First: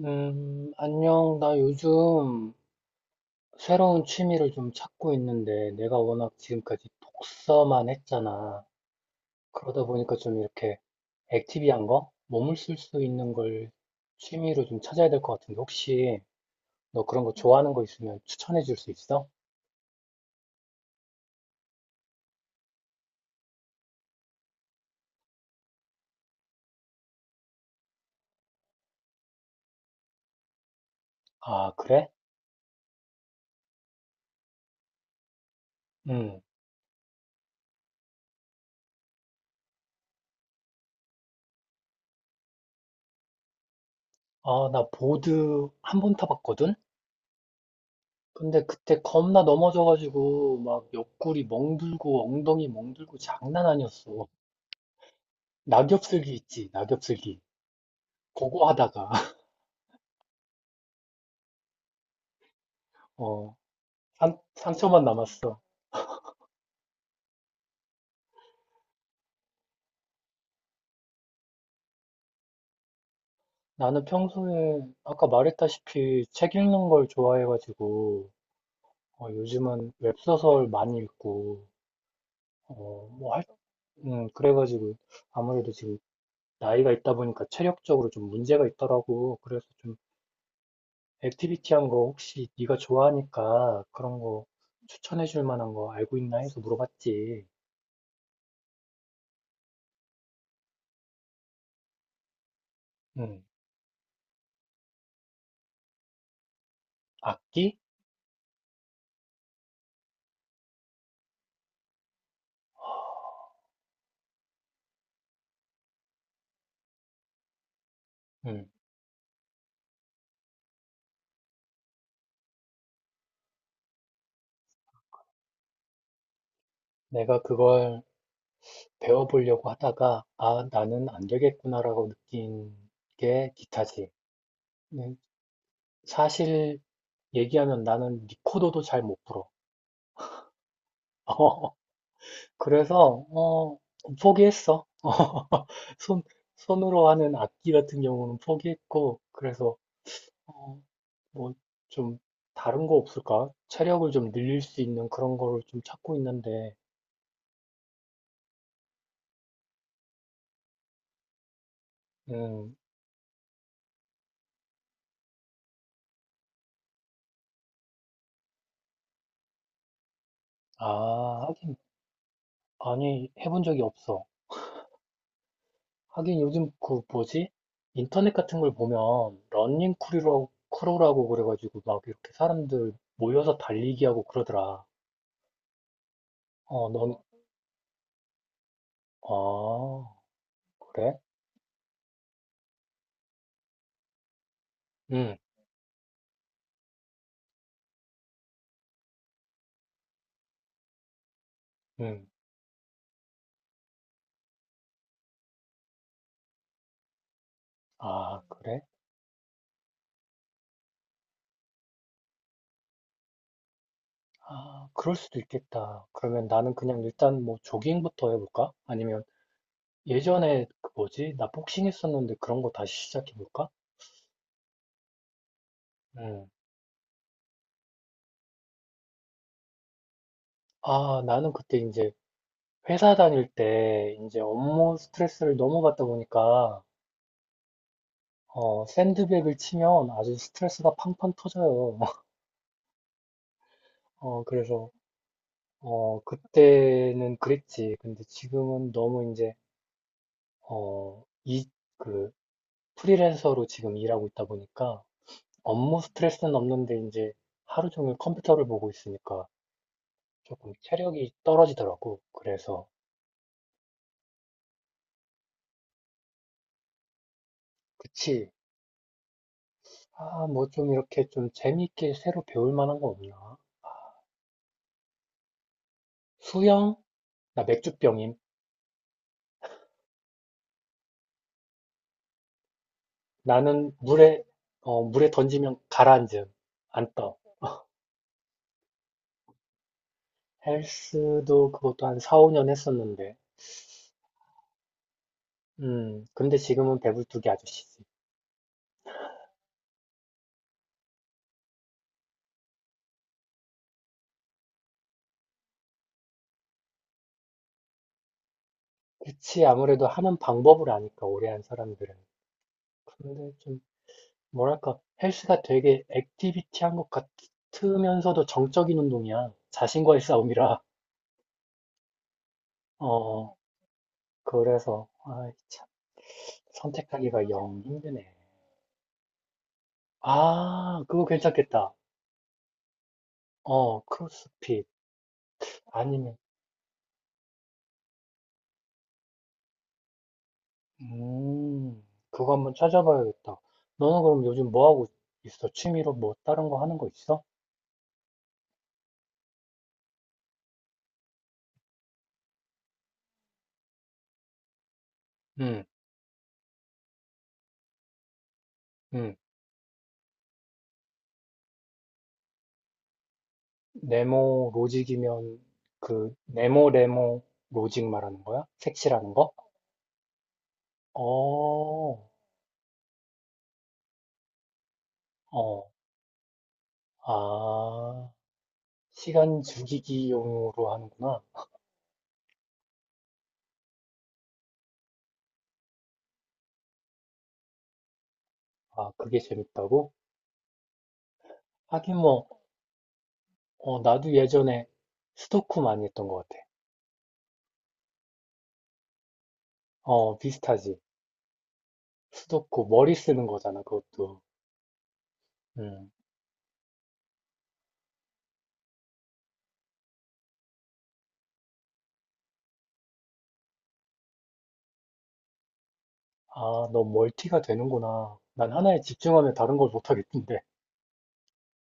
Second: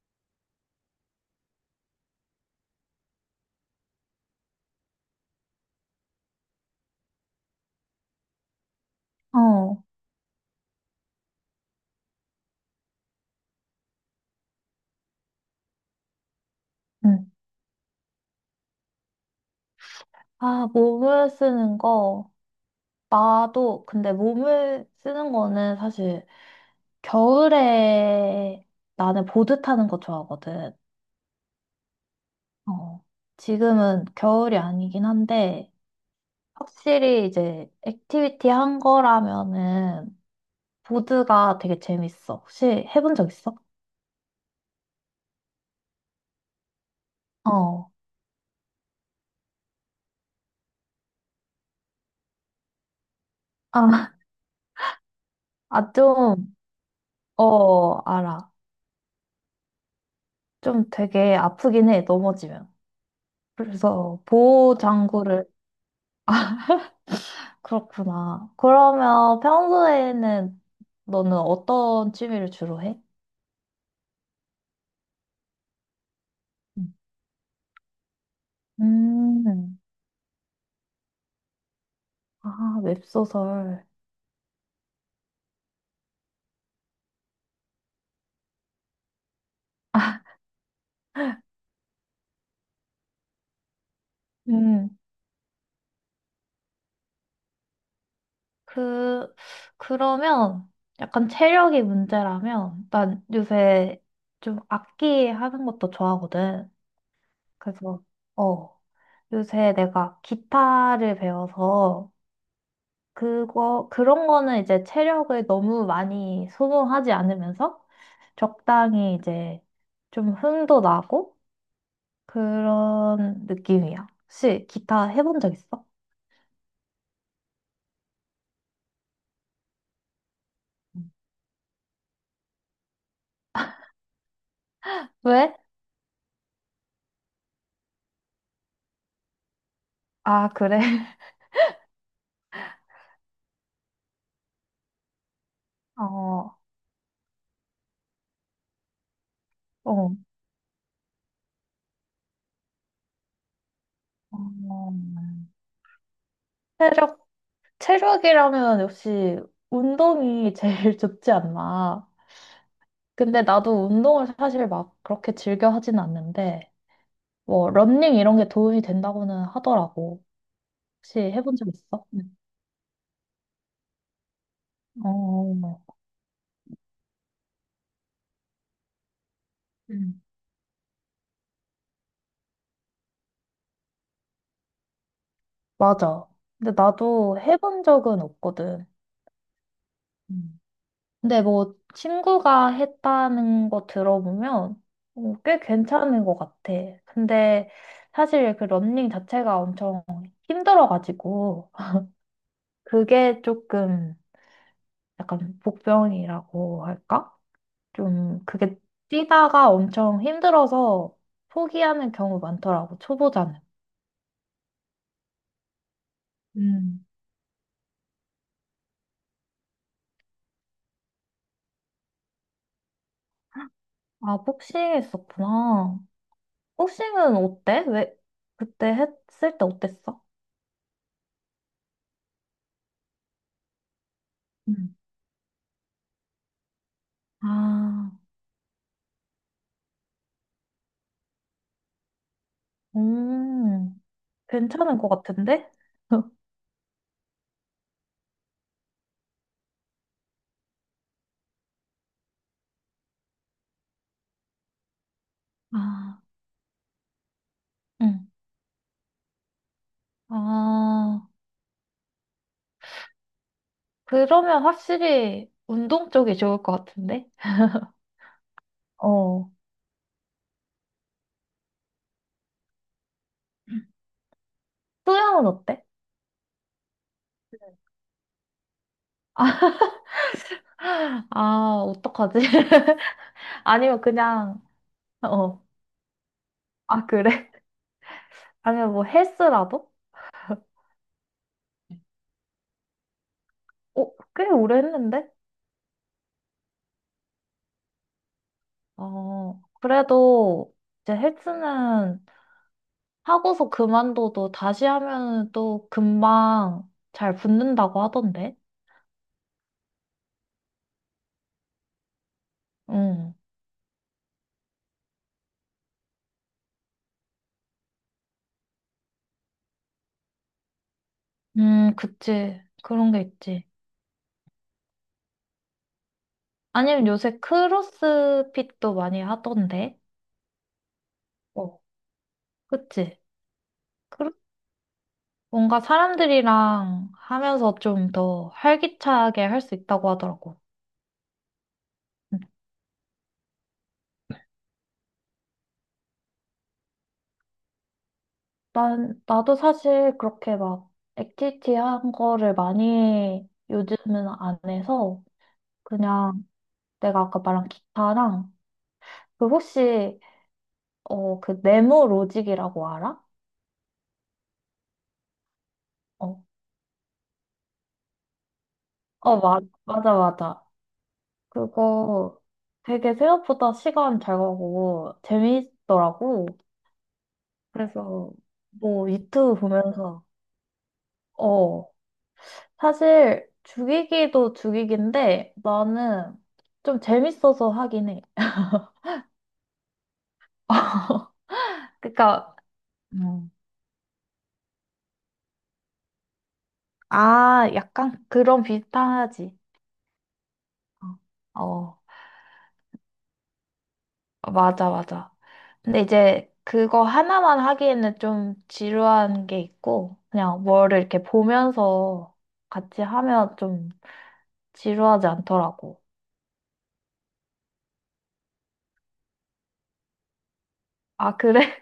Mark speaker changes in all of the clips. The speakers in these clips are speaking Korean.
Speaker 1: 안녕. 나 요즘 새로운 취미를 좀 찾고 있는데, 내가 워낙 지금까지 독서만 했잖아.
Speaker 2: 어.
Speaker 1: 그러다 보니까 좀 이렇게 액티비한 거? 몸을 쓸 수 있는 걸 취미로 좀 찾아야 될 것 같은데, 혹시 너 그런
Speaker 2: 응.
Speaker 1: 거 좋아하는 거 있으면 추천해 줄 수 있어?
Speaker 2: 아, 몸을 쓰는 거. 나도, 근데 몸을 쓰는 거는 사실 겨울에 나는 보드 타는 거 좋아하거든.
Speaker 1: 아, 그래?
Speaker 2: 어. 지금은 겨울이 아니긴 한데,
Speaker 1: 응.
Speaker 2: 확실히 이제 액티비티 한 거라면은 보드가 되게 재밌어. 혹시 해본 적 있어?
Speaker 1: 아, 나 보드 한 번 타봤거든?
Speaker 2: 어.
Speaker 1: 근데 그때 겁나 넘어져가지고, 막 옆구리 멍들고, 엉덩이 멍들고 장난
Speaker 2: 아,
Speaker 1: 아니었어.
Speaker 2: 아,
Speaker 1: 낙엽슬기
Speaker 2: 좀,
Speaker 1: 있지, 낙엽슬기.
Speaker 2: 어, 알아.
Speaker 1: 고고하다가
Speaker 2: 좀 되게 아프긴 해, 넘어지면.
Speaker 1: 어,
Speaker 2: 그래서 보호
Speaker 1: 상처만
Speaker 2: 장구를
Speaker 1: 남았어.
Speaker 2: 그렇구나. 그러면 평소에는 너는 어떤 취미를 주로 해?
Speaker 1: 나는 평소에 아까 말했다시피 책 읽는
Speaker 2: 음.
Speaker 1: 걸 좋아해가지고
Speaker 2: 음,
Speaker 1: 요즘은 웹소설 많이 읽고 어,
Speaker 2: 아,
Speaker 1: 뭐 할,
Speaker 2: 웹소설.
Speaker 1: 그래가지고 아무래도 지금 나이가 있다 보니까 체력적으로 좀 문제가 있더라고. 그래서 좀 액티비티한 거 혹시 네가 좋아하니까 그런 거
Speaker 2: 음.
Speaker 1: 추천해 줄 만한 거 알고 있나 해서 물어봤지.
Speaker 2: 그, 그러면 약간 체력이 문제라면 난
Speaker 1: 음,
Speaker 2: 요새 좀 악기 하는 것도 좋아하거든.
Speaker 1: 악기?
Speaker 2: 그래서, 어, 요새 내가 기타를 배워서 그런 거는 이제 체력을 너무 많이 소모하지 않으면서
Speaker 1: 음,
Speaker 2: 적당히 이제 좀 흥도 나고 그런 느낌이야. 혹시 기타 해본 적 있어?
Speaker 1: 내가 그걸 배워보려고 하다가, 아, 나는
Speaker 2: 음.
Speaker 1: 안 되겠구나라고 느낀 게 기타지. 네,
Speaker 2: 왜?
Speaker 1: 사실 얘기하면 나는 리코더도 잘 못 불어.
Speaker 2: 아, 그래.
Speaker 1: 그래서, 포기했어. 손,
Speaker 2: 어,
Speaker 1: 손으로 하는 악기 같은 경우는 포기했고, 그래서,
Speaker 2: 어.
Speaker 1: 어, 뭐, 좀, 다른 거 없을까? 체력을 좀 늘릴 수
Speaker 2: 어,
Speaker 1: 있는 그런 거를 좀 찾고 있는데,
Speaker 2: 체력, 체력이라면 역시 운동이 제일 좋지 않나.
Speaker 1: 음,
Speaker 2: 근데 나도 운동을 사실 막 그렇게 즐겨 하진 않는데, 뭐, 러닝 이런 게 도움이 된다고는 하더라고. 혹시
Speaker 1: 아,
Speaker 2: 해본 적
Speaker 1: 하긴,
Speaker 2: 있어? 응.
Speaker 1: 아니, 해본 적이 없어.
Speaker 2: 어,
Speaker 1: 하긴 요즘 그 뭐지? 인터넷 같은 걸 보면 러닝
Speaker 2: 응.
Speaker 1: 크루라고 그래가지고 막 이렇게 사람들 모여서 달리기 하고 그러더라.
Speaker 2: 맞아. 근데
Speaker 1: 어, 넌,
Speaker 2: 나도 해본 적은 없거든.
Speaker 1: 아,
Speaker 2: 응.
Speaker 1: 그래?
Speaker 2: 근데 뭐 친구가 했다는 거 들어보면 어,
Speaker 1: 응,
Speaker 2: 꽤 괜찮은 것 같아. 근데 사실 그 러닝 자체가 엄청 힘들어가지고
Speaker 1: 응.
Speaker 2: 그게 조금 약간 복병이라고 할까?
Speaker 1: 아,
Speaker 2: 좀 그게
Speaker 1: 그래?
Speaker 2: 뛰다가 엄청 힘들어서 포기하는 경우 많더라고, 초보자는.
Speaker 1: 아, 그럴 수도 있겠다. 그러면 나는 그냥 일단 뭐 조깅부터 해볼까? 아니면 예전에 그 뭐지? 나 복싱 했었는데 그런 거 다시 시작해볼까?
Speaker 2: 아, 복싱 했었구나.
Speaker 1: 응.
Speaker 2: 복싱은 어때? 왜, 그때 했을 때 어땠어?
Speaker 1: 아, 나는 그때 이제 회사 다닐 때 이제
Speaker 2: 응.
Speaker 1: 업무 스트레스를 너무 받다 보니까
Speaker 2: 아,
Speaker 1: 샌드백을 치면 아주 스트레스가 팡팡 터져요.
Speaker 2: 음,
Speaker 1: 어, 그래서,
Speaker 2: 괜찮은 것 같은데?
Speaker 1: 어, 그때는 그랬지. 근데 지금은 너무 이제, 어, 이, 그, 프리랜서로 지금 일하고 있다 보니까 업무
Speaker 2: 아,
Speaker 1: 스트레스는 없는데 이제 하루 종일
Speaker 2: 응.
Speaker 1: 컴퓨터를 보고 있으니까 조금
Speaker 2: 아,
Speaker 1: 체력이 떨어지더라고. 그래서,
Speaker 2: 그러면 확실히 운동 쪽이 좋을 것 같은데?
Speaker 1: 그치.
Speaker 2: 어,
Speaker 1: 아, 뭐 좀 이렇게 좀 재미있게 새로 배울 만한 거 없나?
Speaker 2: 수영은 어때?
Speaker 1: 수영? 나 맥주병임.
Speaker 2: 아, 어떡하지?
Speaker 1: 나는
Speaker 2: 아니면
Speaker 1: 물에
Speaker 2: 그냥,
Speaker 1: 어, 물에
Speaker 2: 어,
Speaker 1: 던지면 가라앉음.
Speaker 2: 아,
Speaker 1: 안 떠.
Speaker 2: 그래? 아니면 뭐 헬스라도?
Speaker 1: 헬스도 그것도 한 4, 5년 했었는데.
Speaker 2: 어, 꽤 오래 했는데?
Speaker 1: 근데 지금은 배불뚝이 아저씨지.
Speaker 2: 어, 그래도 이제 헬스는 하고서 그만둬도 다시 하면 또 금방 잘 붙는다고 하던데.
Speaker 1: 그치, 아무래도 하는 방법을 아니까, 오래 한 사람들은.
Speaker 2: 응.
Speaker 1: 근데 좀, 뭐랄까, 헬스가 되게 액티비티한 것 같으면서도 정적인 운동이야. 자신과의 싸움이라.
Speaker 2: 그치. 그런 게
Speaker 1: 어,
Speaker 2: 있지.
Speaker 1: 그래서, 아이, 참,
Speaker 2: 아니면 요새
Speaker 1: 선택하기가 영 힘드네.
Speaker 2: 크로스핏도 많이 하던데.
Speaker 1: 아, 그거
Speaker 2: 어.
Speaker 1: 괜찮겠다.
Speaker 2: 그치.
Speaker 1: 어,
Speaker 2: 크로-
Speaker 1: 크로스핏.
Speaker 2: 뭔가
Speaker 1: 아니면,
Speaker 2: 사람들이랑 하면서 좀 더 활기차게 할 수 있다고 하더라고.
Speaker 1: 음,
Speaker 2: 응.
Speaker 1: 그거 한번 찾아봐야겠다. 너는 그럼 요즘 뭐 하고 있어? 취미로 뭐 다른 거 하는 거 있어?
Speaker 2: 나도 사실 그렇게 막 액티비티 한 거를 많이 요즘은 안 해서
Speaker 1: 응,
Speaker 2: 그냥 내가 아까 말한 기타랑
Speaker 1: 응.
Speaker 2: 그 혹시 어 그 네모 로직이라고 알아?
Speaker 1: 네모 로직이면 그
Speaker 2: 어,
Speaker 1: 네모 레모 로직 말하는 거야? 색칠하는
Speaker 2: 어
Speaker 1: 거?
Speaker 2: 맞아 맞아
Speaker 1: 어,
Speaker 2: 그거 되게 생각보다 시간 잘 가고
Speaker 1: 어,
Speaker 2: 재미있더라고
Speaker 1: 아,
Speaker 2: 그래서 뭐 유튜브
Speaker 1: 시간
Speaker 2: 보면서
Speaker 1: 죽이기용으로 하는구나.
Speaker 2: 어 사실 죽이기도 죽이기인데 나는 좀 재밌어서 하긴 해.
Speaker 1: 아, 그게 재밌다고? 하긴 뭐,
Speaker 2: 그러니까 음.
Speaker 1: 나도 예전에 스도쿠 많이 했던 것 같아.
Speaker 2: 아 약간 그런 비슷하지
Speaker 1: 어, 비슷하지.
Speaker 2: 어. 어.
Speaker 1: 스도쿠 머리 쓰는 거잖아, 그것도.
Speaker 2: 어, 맞아, 맞아. 근데
Speaker 1: 음.
Speaker 2: 이제 그거 하나만 하기에는 좀 지루한 게 있고, 그냥 뭐를 이렇게 보면서 같이 하면 좀 지루하지 않더라고.
Speaker 1: 아, 너 멀티가 되는구나. 난 하나에 집중하면 다른 걸 못하겠던데.
Speaker 2: 아, 그래?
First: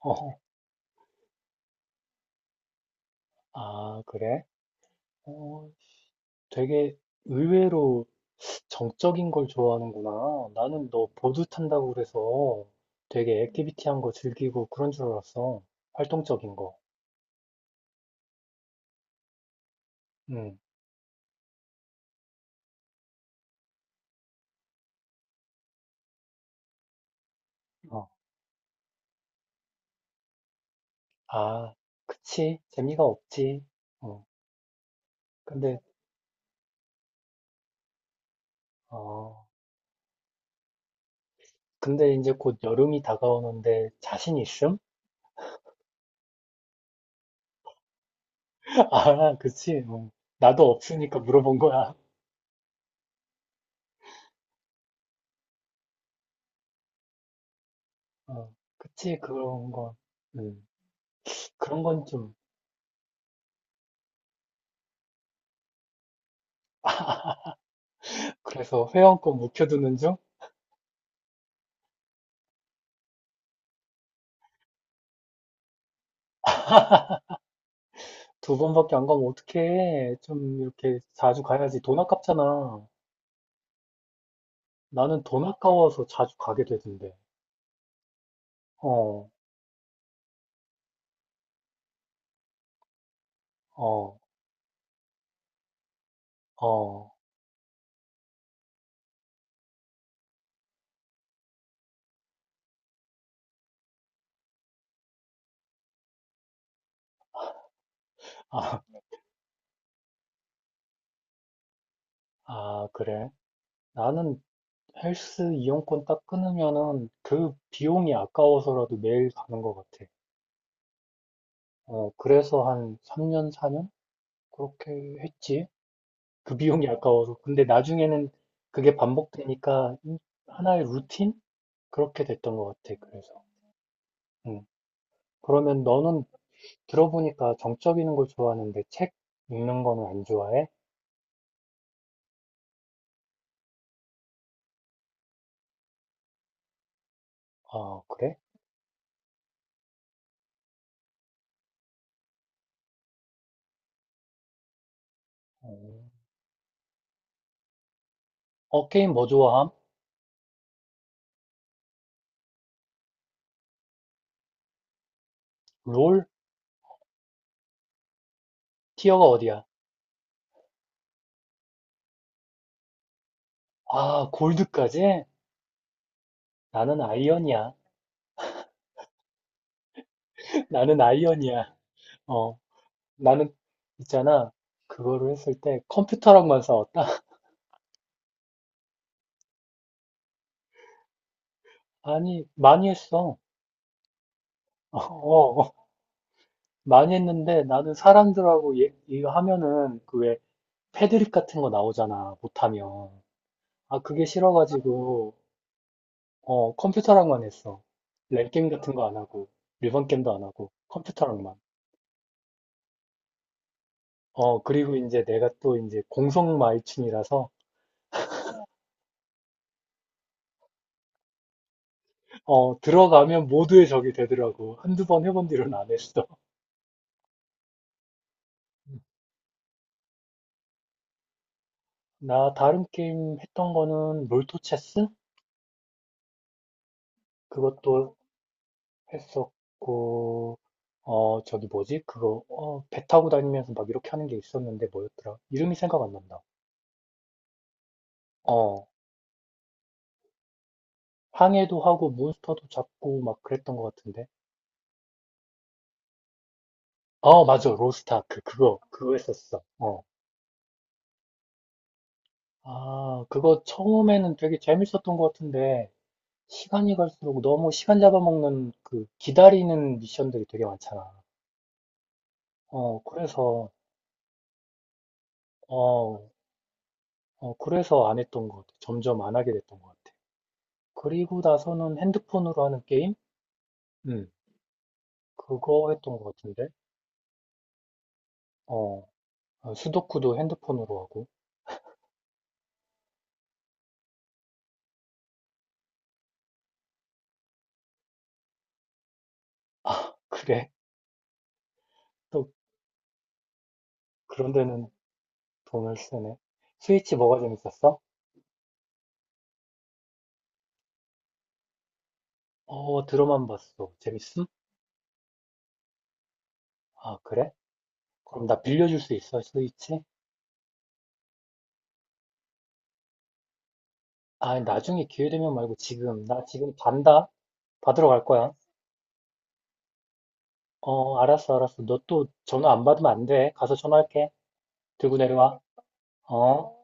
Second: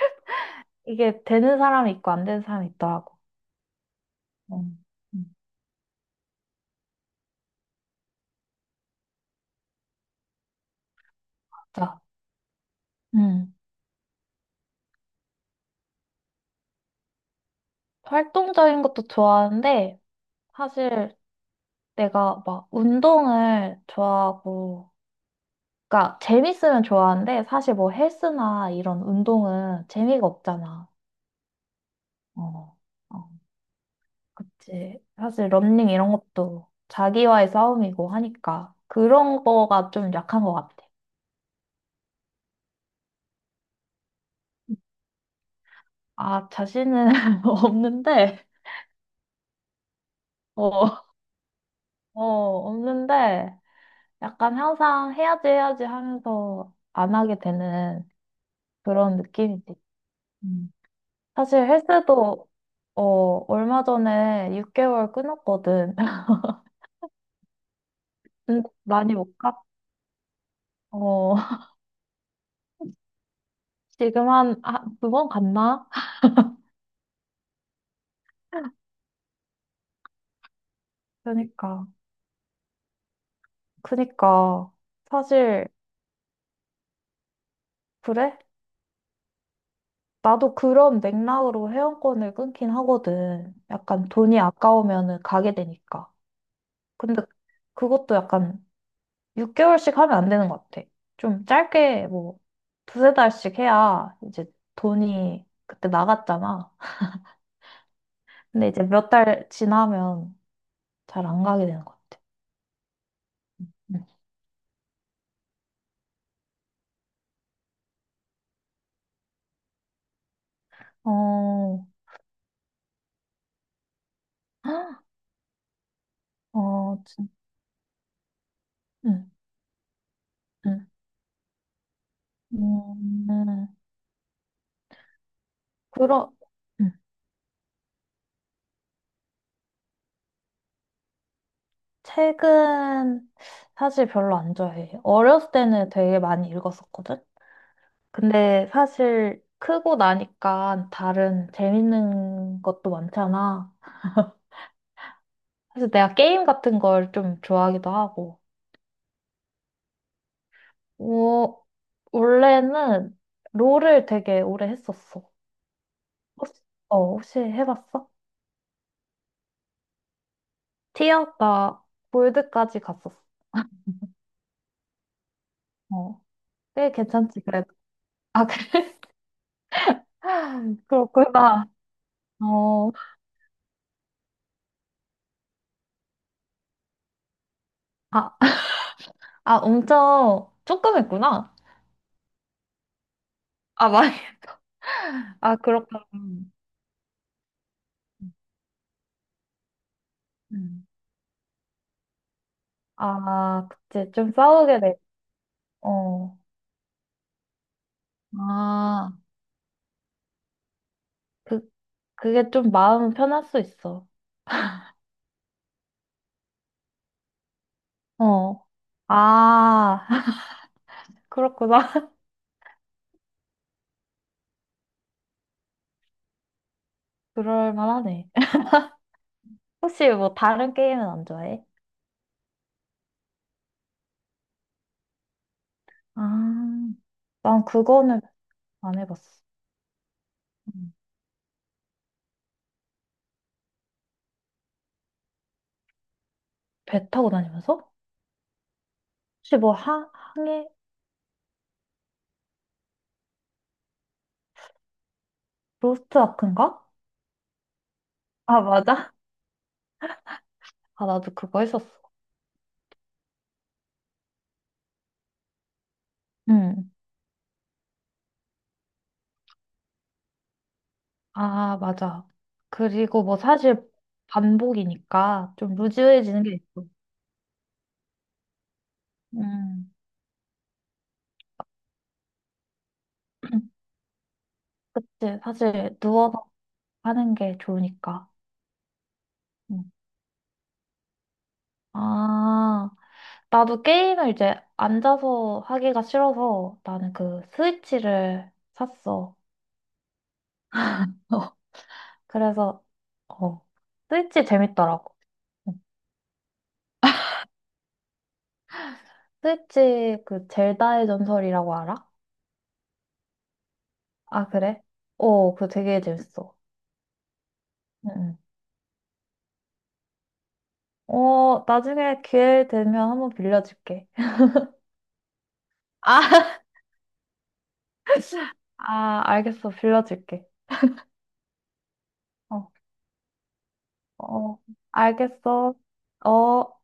Speaker 1: 어,
Speaker 2: 이게 되는 사람이 있고 안 되는 사람이 있더라고.
Speaker 1: 아, 그래?
Speaker 2: 어, 음,
Speaker 1: 어, 되게 의외로 정적인 걸 좋아하는구나. 나는 너 보드 탄다고
Speaker 2: 맞아.
Speaker 1: 그래서 되게
Speaker 2: 음.
Speaker 1: 액티비티한 거 즐기고 그런 줄 알았어. 활동적인 거.
Speaker 2: 활동적인 것도 좋아하는데,
Speaker 1: 응,
Speaker 2: 사실 내가 막 운동을 좋아하고, 그러니까 재밌으면 좋아하는데, 사실 뭐
Speaker 1: 어.
Speaker 2: 헬스나 이런 운동은 재미가 없잖아.
Speaker 1: 아, 그치.
Speaker 2: 어,
Speaker 1: 재미가
Speaker 2: 어.
Speaker 1: 없지. 어,
Speaker 2: 그치. 사실 러
Speaker 1: 근데,
Speaker 2: 닝 이런 것도 자기와의 싸움이고 하니까 그런
Speaker 1: 어,
Speaker 2: 거가 좀 약한 것 같아.
Speaker 1: 근데 이제 곧 여름이 다가오는데 자신 있음?
Speaker 2: 아, 자신은 없는데,
Speaker 1: 아, 그치. 어, 나도
Speaker 2: 어,
Speaker 1: 없으니까 물어본 거야.
Speaker 2: 어, 없는데, 약간 항상 해야지 해야지 하면서 안 하게 되는
Speaker 1: 어,
Speaker 2: 그런
Speaker 1: 그치, 그런
Speaker 2: 느낌이지.
Speaker 1: 건. 음,
Speaker 2: 음. 사실
Speaker 1: 그런 건 좀.
Speaker 2: 헬스도, 어, 얼마 전에 6개월 끊었거든. 근데
Speaker 1: 그래서
Speaker 2: 많이
Speaker 1: 회원권
Speaker 2: 못 갔,
Speaker 1: 묵혀두는 중?
Speaker 2: 어, 지금 한, 아, 두번 갔나?
Speaker 1: 두 번밖에 안 가면 어떡해. 좀 이렇게 자주 가야지.
Speaker 2: 그러니까,
Speaker 1: 돈 아깝잖아.
Speaker 2: 그러니까.
Speaker 1: 나는 돈
Speaker 2: 사실
Speaker 1: 아까워서 자주 가게 되던데.
Speaker 2: 그래?
Speaker 1: 어,
Speaker 2: 나도 그런 맥락으로 회원권을 끊긴 하거든. 약간
Speaker 1: 어,
Speaker 2: 돈이 아까우면은 가게 되니까.
Speaker 1: 어.
Speaker 2: 근데 그것도 약간 6개월씩 하면 안 되는 것 같아. 좀 짧게 뭐 두세 달씩 해야 이제 돈이 그때 나갔잖아. 근데
Speaker 1: 아,
Speaker 2: 이제 몇 달 지나면 잘 안 가게 되는 것 같아.
Speaker 1: 아, 그래.
Speaker 2: 응.
Speaker 1: 나는 헬스 이용권 딱 끊으면은 그 비용이 아까워서라도 매일 가는 것 같아.
Speaker 2: 어,
Speaker 1: 어, 그래서 한 3년, 4년?
Speaker 2: 헉,
Speaker 1: 그렇게 했지. 그 비용이
Speaker 2: 어, 진,
Speaker 1: 아까워서. 근데 나중에는 그게
Speaker 2: 응,
Speaker 1: 반복되니까 이- 하나의
Speaker 2: 응.
Speaker 1: 루틴? 그렇게 됐던 것 같아,
Speaker 2: 음,
Speaker 1: 그래서.
Speaker 2: 음.
Speaker 1: 음. 그러면 너는
Speaker 2: 그러, 응.
Speaker 1: 들어보니까 정적 이는걸 좋아하는데 책 읽는 거는 안 좋아해?
Speaker 2: 책은 사실 별로 안 좋아해. 어렸을 때는 되게 많이 읽었었거든?
Speaker 1: 아, 그래?
Speaker 2: 근데 사실 크고 나니까 다른 재밌는 것도 많잖아. 그래서
Speaker 1: 음.
Speaker 2: 내가 게임 같은 걸 좀 좋아하기도 하고.
Speaker 1: 어, 어, 게임 뭐 좋아함?
Speaker 2: 어, 원래는 롤을 되게 오래 했었어.
Speaker 1: 롤?
Speaker 2: 혹시, 어, 혹시 해봤어?
Speaker 1: 티어가 어디야?
Speaker 2: 티어? 나 골드까지 갔었어.
Speaker 1: 아, 골드까지?
Speaker 2: 어, 꽤
Speaker 1: 나는
Speaker 2: 괜찮지, 그래도.
Speaker 1: 아이언이야.
Speaker 2: 아, 그래?
Speaker 1: 나는
Speaker 2: 그렇구나.
Speaker 1: 아이언이야. 어,
Speaker 2: 어.
Speaker 1: 나는 있잖아. 그거를 했을 때 컴퓨터랑만 싸웠다?
Speaker 2: 아, 아, 엄청 조금 했구나.
Speaker 1: 아니, 많이 했어.
Speaker 2: 아, 많이. 아,
Speaker 1: 어,
Speaker 2: 그렇구나.
Speaker 1: 많이 했는데 나는 사람들하고 얘, 이거 하면은 그 왜
Speaker 2: 음.
Speaker 1: 패드립 같은 거 나오잖아 못하면
Speaker 2: 아,
Speaker 1: 아
Speaker 2: 그치.
Speaker 1: 그게
Speaker 2: 좀 싸우게 돼.
Speaker 1: 싫어가지고
Speaker 2: 어.
Speaker 1: 어 컴퓨터랑만 했어 랭게임 같은 거
Speaker 2: 아,
Speaker 1: 안 하고 일반 게임도 안 하고 컴퓨터랑만
Speaker 2: 그, 그게 좀 마음 편할 수 있어.
Speaker 1: 어 그리고 이제 내가 또 이제 공성 마이충이라서
Speaker 2: 어. 아, 그렇구나.
Speaker 1: 어 들어가면 모두의 적이 되더라고 한두 번 해본 뒤로는 안 했어
Speaker 2: 그럴 만하네. 혹시 뭐 다른 게임은 안 좋아해?
Speaker 1: 나 다른 게임 했던 거는 롤토체스
Speaker 2: 아, 난
Speaker 1: 그것도
Speaker 2: 그거는 안 해봤어.
Speaker 1: 했었고,
Speaker 2: 음.
Speaker 1: 어, 저기 뭐지? 어, 배 타고 다니면서 막 이렇게 하는 게 있었는데 뭐였더라? 이름이 생각 안 난다.
Speaker 2: 배 타고 다니면서?
Speaker 1: 어,
Speaker 2: 혹시 뭐 항해?
Speaker 1: 항해도 하고 몬스터도 잡고 막 그랬던 것 같은데.
Speaker 2: 로스트 아크인가?
Speaker 1: 어, 맞아. 로스트아크.
Speaker 2: 아,
Speaker 1: 그거
Speaker 2: 맞아?
Speaker 1: 했었어. 어.
Speaker 2: 아, 나도 그거 했었어.
Speaker 1: 아, 그거 처음에는 되게 재밌었던 것 같은데,
Speaker 2: 응.
Speaker 1: 시간이 갈수록 너무 시간 잡아먹는 그 기다리는 미션들이 되게 많잖아.
Speaker 2: 아, 맞아.
Speaker 1: 어,
Speaker 2: 그리고 뭐
Speaker 1: 그래서,
Speaker 2: 사실 반복이니까 좀
Speaker 1: 어,
Speaker 2: 루즈해지는 게 있어.
Speaker 1: 어, 그래서 안 했던 것 같아. 점점 안 하게 됐던 것
Speaker 2: 음.
Speaker 1: 같아. 그리고 나서는 핸드폰으로 하는 게임? 음.
Speaker 2: 그치.
Speaker 1: 그거
Speaker 2: 사실
Speaker 1: 했던 것
Speaker 2: 누워서
Speaker 1: 같은데.
Speaker 2: 하는 게 좋으니까.
Speaker 1: 어, 어,
Speaker 2: 음.
Speaker 1: 수도쿠도 핸드폰으로 하고.
Speaker 2: 아, 나도 게임을 이제 앉아서 하기가 싫어서 나는 그 스위치를 샀어.
Speaker 1: 아, 그래? 또
Speaker 2: 그래서, 어, 스위치
Speaker 1: 그런 데는
Speaker 2: 재밌더라고. 음.
Speaker 1: 돈을 쓰네. 스위치 뭐가 재밌었어?
Speaker 2: 스위치 그 젤다의 전설이라고 알아?
Speaker 1: 어, 들어만 봤어. 재밌음?
Speaker 2: 아, 그래? 어, 그거 되게 재밌어.
Speaker 1: 아, 그래?
Speaker 2: 음, 음.
Speaker 1: 그럼 나 빌려줄 수 있어, 스위치?
Speaker 2: 어, 나중에 기회 되면 한번 빌려줄게.
Speaker 1: 아, 나중에 기회 되면 말고
Speaker 2: 아,
Speaker 1: 지금. 나 지금 간다. 받으러 갈 거야.
Speaker 2: 아, 알겠어. 빌려줄게.
Speaker 1: 어, 알았어, 알았어. 너 또
Speaker 2: 어,
Speaker 1: 전화 안 받으면 안 돼. 가서 전화할게.
Speaker 2: 어,
Speaker 1: 들고 내려와.
Speaker 2: 알겠어. 어.
Speaker 1: 어?